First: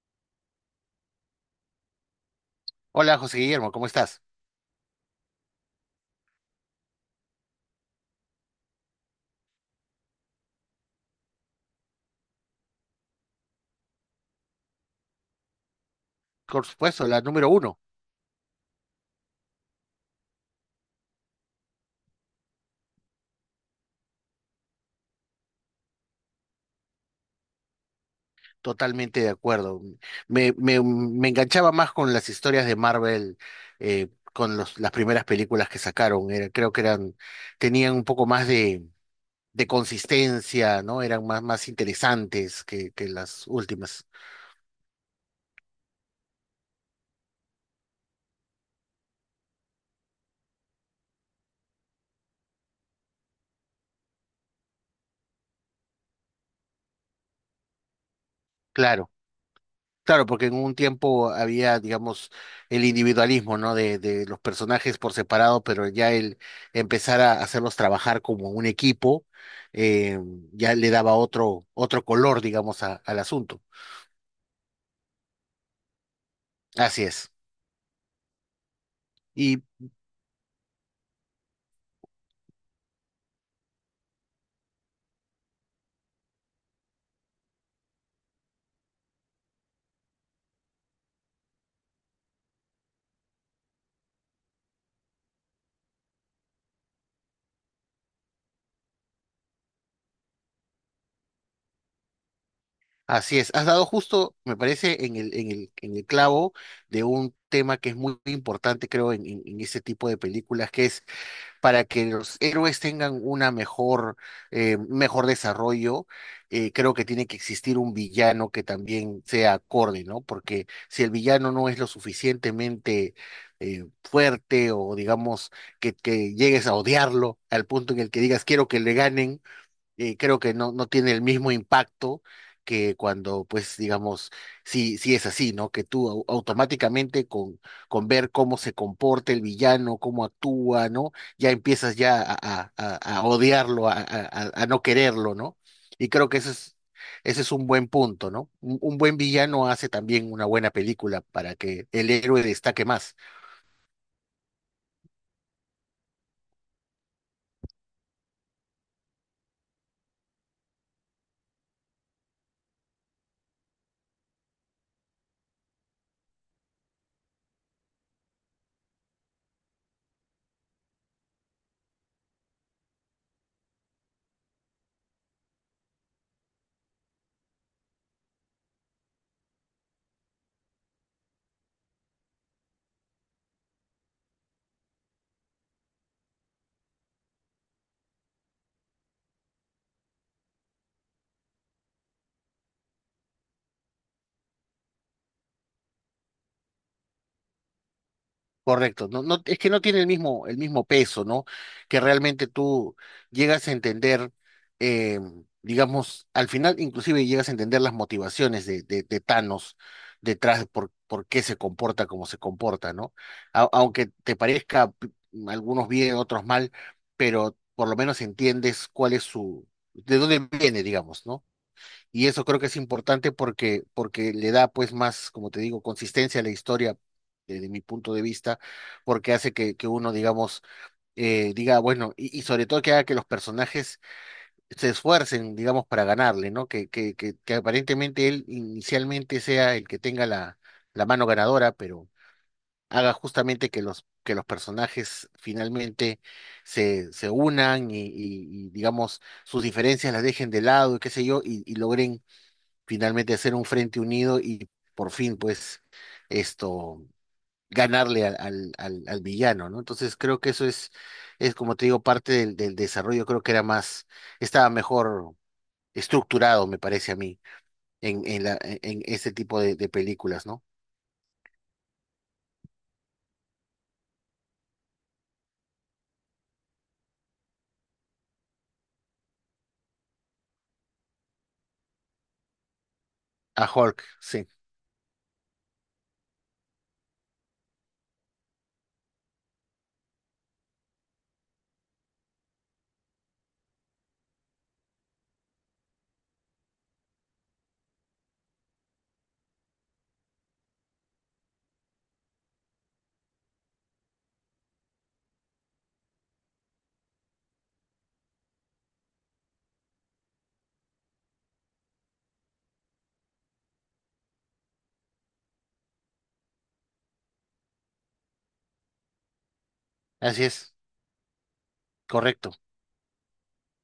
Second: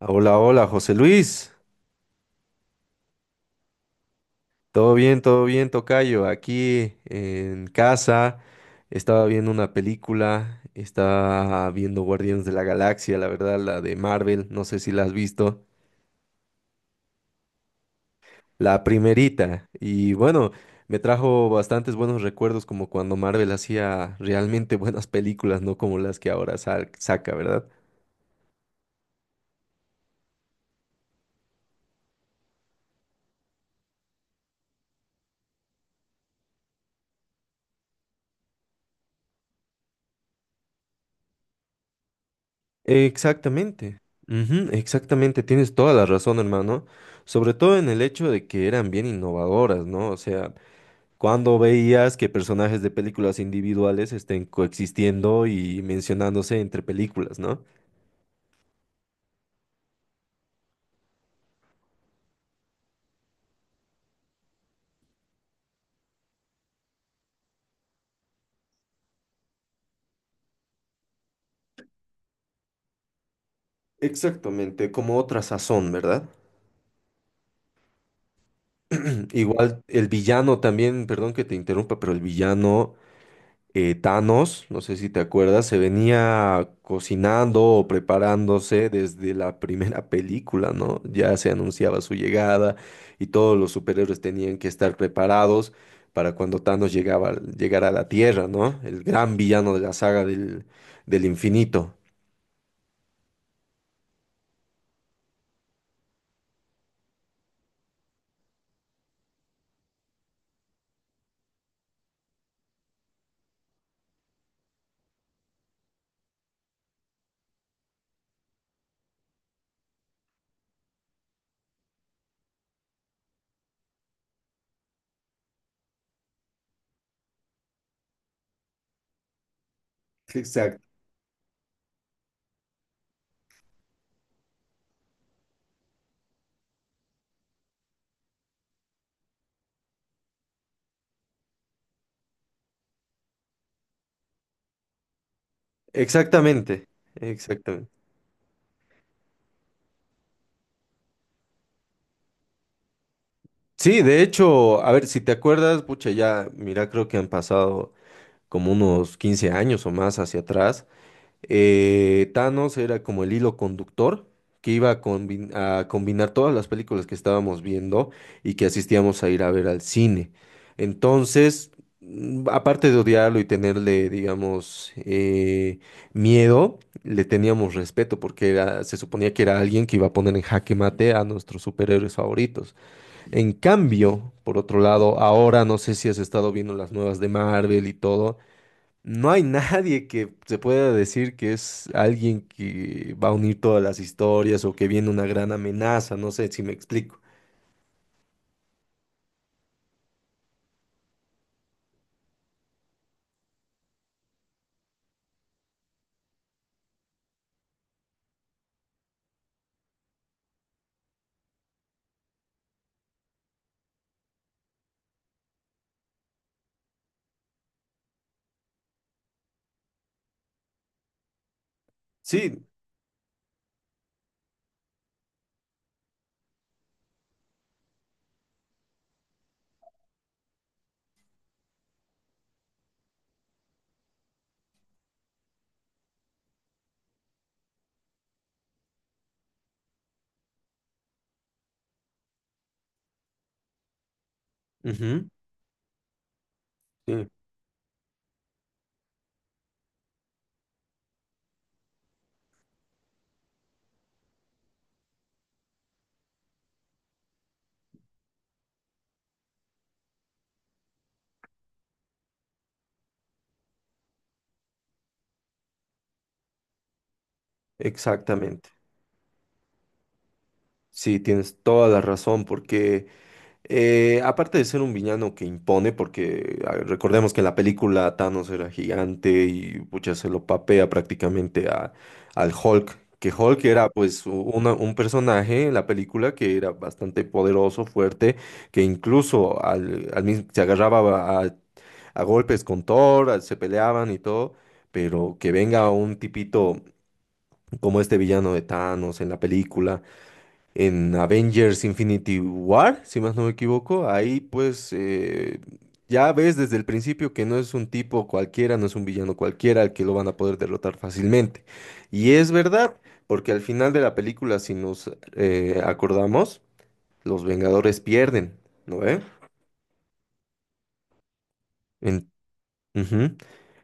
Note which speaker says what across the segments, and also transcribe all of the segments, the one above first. Speaker 1: Hola, hola, José Luis.
Speaker 2: Hola José Guillermo, ¿cómo estás?
Speaker 1: Todo bien, tocayo. Aquí en casa estaba viendo una película, estaba viendo Guardianes de la Galaxia, la verdad, la de Marvel, no sé si la has visto,
Speaker 2: Por supuesto, la número uno,
Speaker 1: la primerita. Y bueno, me trajo bastantes buenos recuerdos como cuando Marvel hacía realmente buenas películas, no como las que ahora saca, ¿verdad?
Speaker 2: totalmente de acuerdo. Me enganchaba más con las historias de Marvel, eh, con las primeras películas que sacaron. Creo que eran, tenían un poco más de consistencia, ¿no? Eran más interesantes que las
Speaker 1: Exactamente,
Speaker 2: últimas.
Speaker 1: ujú, exactamente, tienes toda la razón, hermano, sobre todo en el hecho de que eran bien innovadoras, ¿no? O sea, cuando veías que personajes de películas individuales estén coexistiendo y mencionándose entre películas, ¿no?
Speaker 2: Claro. Claro, porque en un tiempo había, digamos, el individualismo, ¿no? De los personajes por separado, pero ya el empezar a hacerlos trabajar como un equipo, eh, ya le daba otro color, digamos, al asunto.
Speaker 1: Exactamente, como otra sazón, ¿verdad?
Speaker 2: Así es. Y
Speaker 1: Igual el villano también, perdón que te interrumpa, pero el villano Thanos, no sé si te acuerdas, se venía cocinando o preparándose desde la primera película, ¿no? Ya se anunciaba su llegada y todos los superhéroes tenían que estar preparados para cuando llegara a la Tierra, ¿no? El gran villano de la saga del infinito.
Speaker 2: así es. Has dado justo, me parece, en en el clavo de un tema que es muy importante, creo, en ese tipo de películas, que es para que los héroes tengan una mejor, mejor desarrollo, creo que tiene que existir un villano que también sea acorde, ¿no? Porque si el villano no es lo suficientemente fuerte o digamos que llegues a odiarlo al punto en el que digas quiero que le ganen, creo que no,
Speaker 1: Exacto.
Speaker 2: no tiene el mismo impacto que cuando, pues, digamos, si es así, ¿no? Que tú automáticamente con ver cómo se comporta el villano, cómo actúa, ¿no? Ya empiezas ya a, a odiarlo, a no quererlo, ¿no? Y creo que eso es,
Speaker 1: Exactamente,
Speaker 2: ese es un buen
Speaker 1: exactamente.
Speaker 2: punto, ¿no? Un buen villano hace también una buena película para que el héroe destaque más.
Speaker 1: Sí, de hecho, a ver, si te acuerdas, pucha, ya, mira, creo que han pasado como unos 15 años o más hacia atrás. Thanos era como el hilo conductor que iba a combinar todas las películas que estábamos viendo y que asistíamos a ir a ver al cine. Entonces, aparte de odiarlo y tenerle, digamos, miedo, le teníamos respeto porque se suponía que era alguien que iba a poner en jaque mate a nuestros superhéroes favoritos. En cambio, por otro lado, ahora no sé si has estado viendo las nuevas de Marvel y todo. No hay nadie que se pueda decir que es alguien que va a unir todas las historias o que viene una gran amenaza, no sé si me explico.
Speaker 2: Correcto, no, no, es que no tiene el mismo peso, ¿no? Que realmente tú llegas a entender, eh, digamos, al final inclusive llegas a entender las motivaciones de Thanos detrás de por qué se comporta como se comporta, ¿no? Aunque te parezca algunos bien, otros mal, pero por lo menos entiendes cuál es su, de dónde viene, digamos, ¿no? Y eso creo
Speaker 1: Sí,
Speaker 2: que es importante porque le da pues más, como te digo, consistencia a la historia desde mi punto de vista, porque hace que uno, digamos, diga, bueno, y sobre todo que haga que los personajes se esfuercen, digamos, para ganarle, ¿no? Que aparentemente él inicialmente sea el que tenga la, la mano ganadora, pero haga justamente que que los
Speaker 1: ujú,
Speaker 2: personajes finalmente
Speaker 1: sí,
Speaker 2: se unan y, digamos, sus diferencias las dejen de lado y qué sé yo, y logren finalmente hacer un frente unido y por fin, pues, esto, ganarle al villano, ¿no? Entonces creo que eso es como te digo, parte del, del desarrollo, creo que era más, estaba mejor estructurado, me parece a mí, en, la,
Speaker 1: exactamente.
Speaker 2: en este tipo de películas, ¿no?
Speaker 1: Sí, tienes toda la razón, porque eh, aparte de ser un villano que impone, porque a ver, recordemos que en la película Thanos era gigante y pucha, se lo papea prácticamente a, al Hulk, que Hulk
Speaker 2: A
Speaker 1: era
Speaker 2: Hulk,
Speaker 1: pues
Speaker 2: sí,
Speaker 1: un personaje en la película que era bastante poderoso, fuerte, que incluso al mismo, se agarraba a golpes con Thor, se peleaban y todo, pero que venga un tipito como este villano de Thanos en la película en Avengers Infinity War, si más no me equivoco. Ahí pues ya ves desde el principio que no es un tipo cualquiera, no es un villano cualquiera al que lo van a poder derrotar fácilmente. Y es verdad, porque al final de la película, si nos acordamos, los Vengadores pierden, ¿no ve?
Speaker 2: así es,
Speaker 1: En-
Speaker 2: correcto.
Speaker 1: ujú.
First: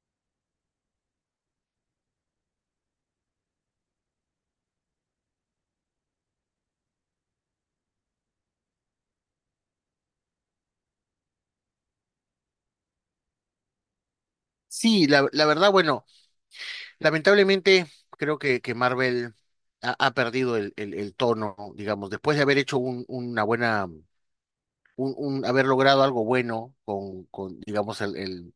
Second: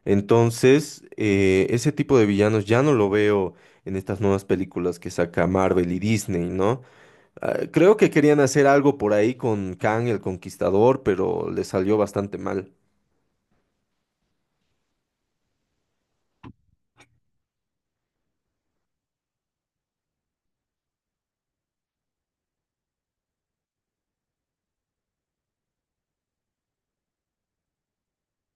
Speaker 1: Entonces, ese tipo de villanos ya no lo veo en estas nuevas películas que saca Marvel y Disney, ¿no? Ah, creo que querían hacer algo por ahí con Kang el Conquistador, pero le salió bastante mal.
Speaker 2: Sí, la verdad, bueno, lamentablemente creo que Marvel ha perdido el tono, digamos, después de haber hecho un, una buena un- haber logrado algo bueno con digamos, el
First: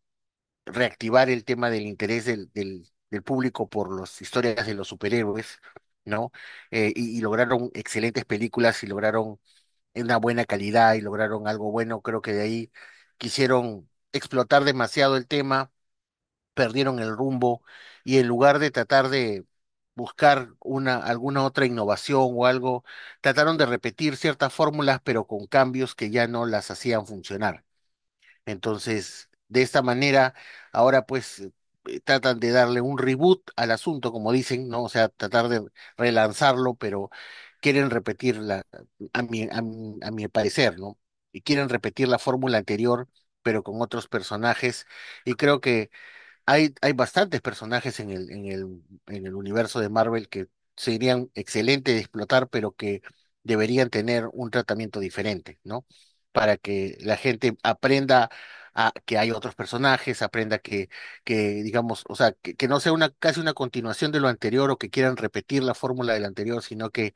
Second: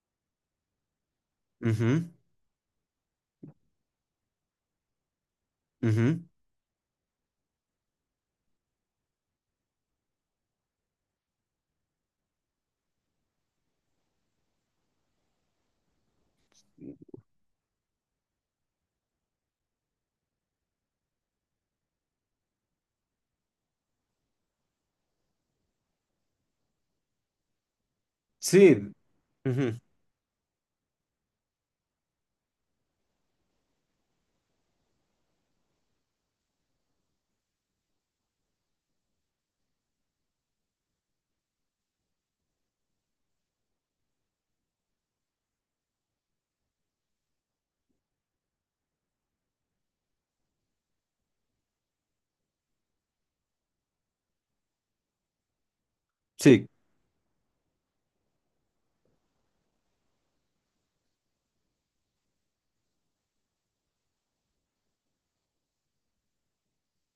Speaker 2: reactivar el tema del interés del público por las historias de los superhéroes,
Speaker 1: Ujú, ujú.
Speaker 2: ¿no? Y lograron excelentes películas y lograron una buena calidad y lograron algo bueno. Creo que de ahí quisieron explotar demasiado el tema perdieron el rumbo y en lugar de tratar de buscar una, alguna otra innovación o algo, trataron de repetir ciertas fórmulas, pero con cambios que ya no las hacían funcionar.
Speaker 1: Sí,
Speaker 2: Entonces, de
Speaker 1: ujú,
Speaker 2: esta manera, ahora pues tratan de darle un reboot al asunto, como dicen, ¿no? O sea, tratar de relanzarlo, pero quieren repetir la, a mi parecer, ¿no? Y quieren repetir la fórmula anterior, pero con otros personajes. Y creo que hay bastantes personajes en en el universo de Marvel que serían excelentes de explotar, pero que deberían tener un tratamiento diferente, ¿no? Para
Speaker 1: sí,
Speaker 2: que la gente aprenda a que hay otros personajes, aprenda que digamos, o sea, que no sea una, casi una continuación de lo anterior o que quieran repetir la fórmula del anterior, sino que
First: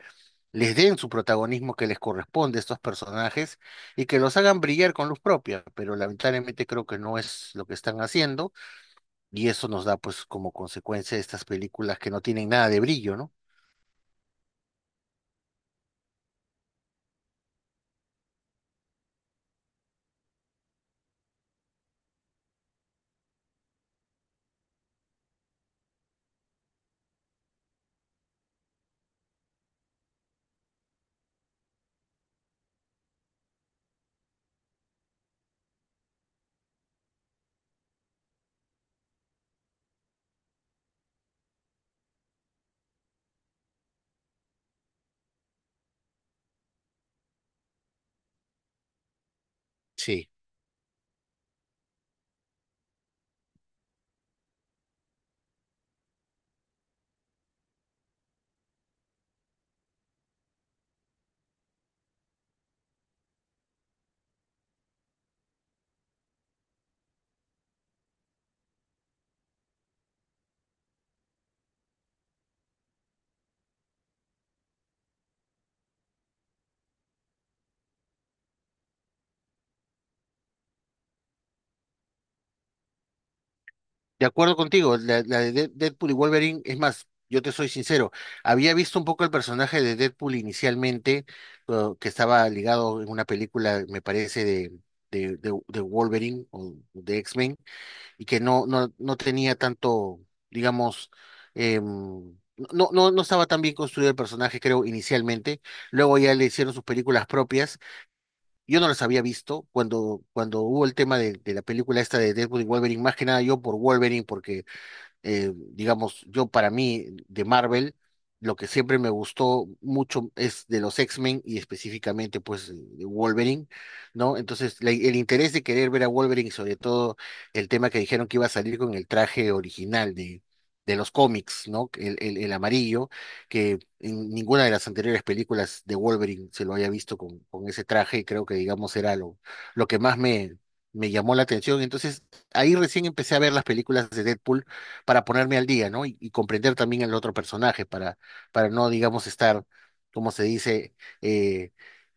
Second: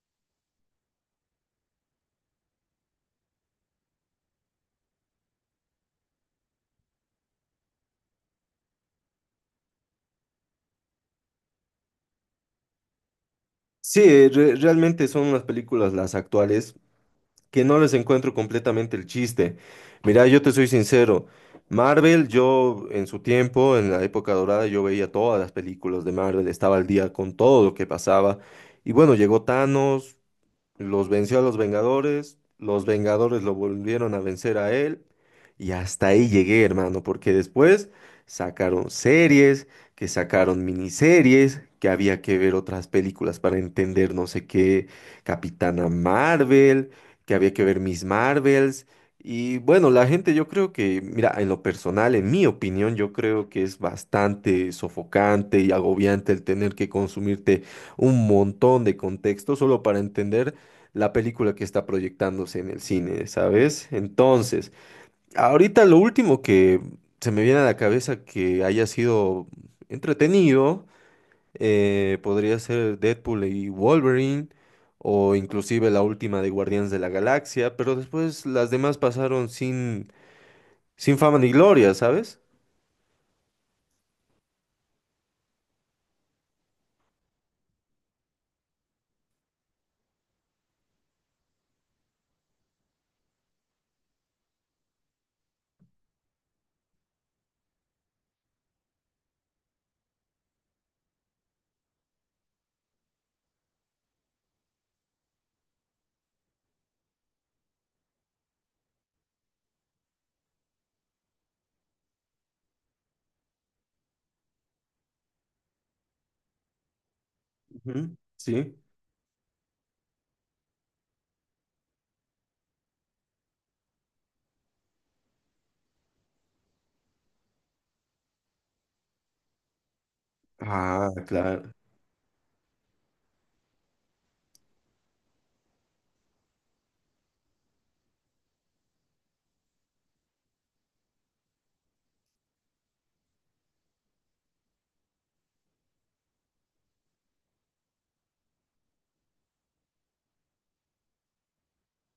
Speaker 2: les den su protagonismo que les corresponde a estos personajes y que los hagan brillar con luz propia, pero lamentablemente creo que no es lo que están haciendo y eso nos da, pues, como consecuencia estas películas que no tienen nada de brillo, ¿no?
Speaker 1: sí, realmente son unas películas las actuales que no les encuentro completamente el chiste. Mira, yo te soy sincero, Marvel, yo en su tiempo, en la época dorada, yo veía todas las películas de Marvel, estaba al día con todo lo que pasaba. Y bueno, llegó Thanos, los venció a los Vengadores lo volvieron a vencer a él y hasta ahí llegué, hermano, porque después sacaron series, que sacaron miniseries, que había que ver otras películas para entender no sé qué, Capitana Marvel, que había que ver Miss Marvels y bueno, la
Speaker 2: Sí.
Speaker 1: gente yo creo que, mira, en lo personal, en mi opinión, yo creo que es bastante sofocante y agobiante el tener que consumirte un montón de contexto solo para entender la película que está proyectándose en el cine, ¿sabes? Entonces, ahorita lo último que se me viene a la cabeza que haya sido entretenido, podría ser Deadpool y Wolverine, o inclusive la última de Guardianes de la Galaxia, pero después las demás pasaron sin, sin fama ni gloria, ¿sabes?
Speaker 2: De acuerdo contigo, la de Deadpool y Wolverine, es más, yo te soy sincero, había visto un poco el personaje de Deadpool inicialmente, que estaba ligado en una película, me parece, de Wolverine o de X-Men, y que no tenía tanto, digamos, em, no estaba tan bien construido el personaje, creo, inicialmente. Luego ya le hicieron sus películas propias. Yo no los había visto cuando hubo el tema de la película esta de Deadpool y Wolverine, más que nada yo por Wolverine, porque digamos, yo para mí de Marvel,
Speaker 1: Ujú.
Speaker 2: lo que
Speaker 1: Sí.
Speaker 2: siempre me gustó mucho es de los X-Men y específicamente pues de Wolverine, ¿no? Entonces el interés de querer ver a Wolverine y sobre todo el tema que dijeron que iba a salir con el traje original de
Speaker 1: Ah,
Speaker 2: los cómics,
Speaker 1: claro.
Speaker 2: ¿no? El amarillo, que en ninguna de las anteriores películas de Wolverine se lo haya visto con ese traje y creo que digamos era lo que más me... me llamó la atención, entonces ahí recién empecé a ver las películas de Deadpool para ponerme al día, ¿no? Y comprender también el otro personaje, para no, digamos, estar, como se dice, eh,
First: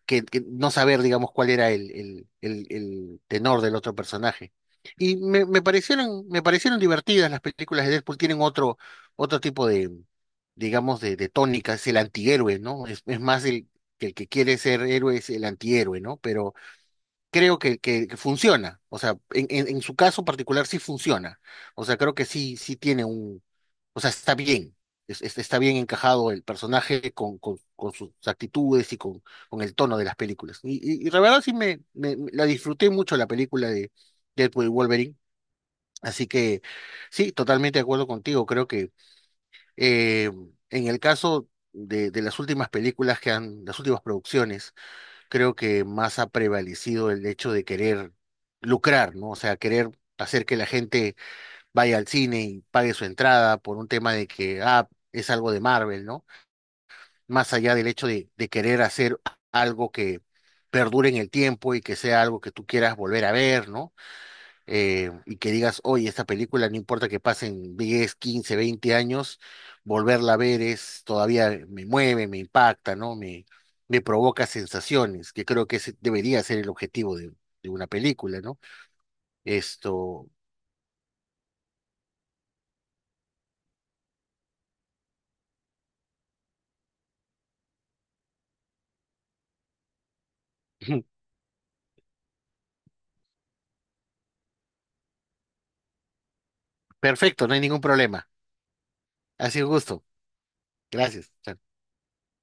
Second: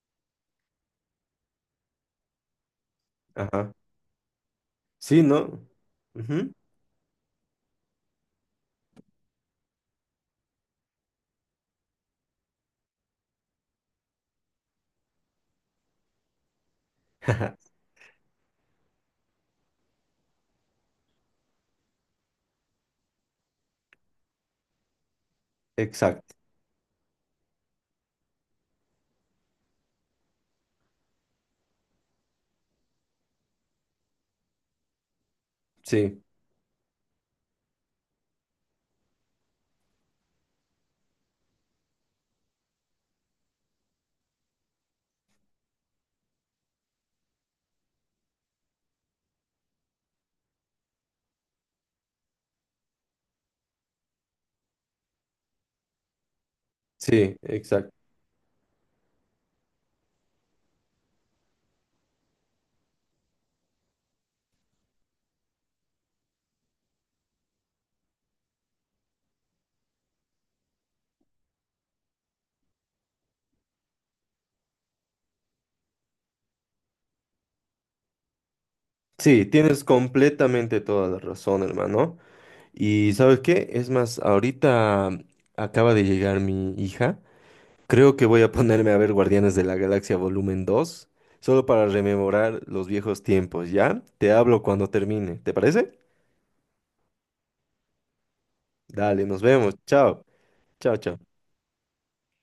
Speaker 2: que no saber, digamos, cuál era el tenor
Speaker 1: Ajá.
Speaker 2: del otro personaje. Y
Speaker 1: Sí, ¿no?
Speaker 2: me
Speaker 1: Ujú.
Speaker 2: parecieron divertidas las películas de Deadpool, tienen otro, otro tipo de, digamos, de tónica, es el antihéroe, ¿no? Es más el que quiere ser héroe es el antihéroe, ¿no? Pero creo que funciona. O sea, en su caso particular sí funciona. O sea, creo que sí, sí tiene un, o sea, está bien. Está bien encajado
Speaker 1: Exacto.
Speaker 2: el personaje con sus actitudes y con el tono de las películas. Y la verdad sí la disfruté mucho la película de Deadpool y Wolverine.
Speaker 1: Sí,
Speaker 2: Así que sí, totalmente de acuerdo contigo. Creo que eh, en el caso de las últimas películas que han, las últimas producciones, creo que más ha prevalecido el hecho de querer lucrar, ¿no? O sea, querer hacer que la gente vaya al cine y pague su entrada por un tema de que, ah, es algo de Marvel, ¿no?
Speaker 1: sí,
Speaker 2: Más allá del
Speaker 1: exacto.
Speaker 2: hecho de querer hacer algo que perdure en el tiempo y que sea algo que tú quieras volver a ver, ¿no? Y que digas, oye, esta película, no importa que pasen 10 15 20 años, volverla a ver es todavía me mueve, me impacta, ¿no? Me provoca sensaciones, que creo que ese debería ser el objetivo de una película, ¿no?
Speaker 1: Sí, tienes
Speaker 2: Esto,
Speaker 1: completamente toda la razón, hermano. Y ¿sabes qué? Es más, ahorita acaba de llegar mi hija. Creo que voy a ponerme a ver Guardianes de la Galaxia Volumen 2, solo para rememorar los viejos tiempos, ¿ya? Te hablo cuando termine, ¿te parece?
Speaker 2: perfecto, no hay ningún problema.
Speaker 1: Dale, nos
Speaker 2: Ha sido
Speaker 1: vemos.
Speaker 2: un gusto.
Speaker 1: Chao. Chao, chao.
Speaker 2: Gracias. Chao.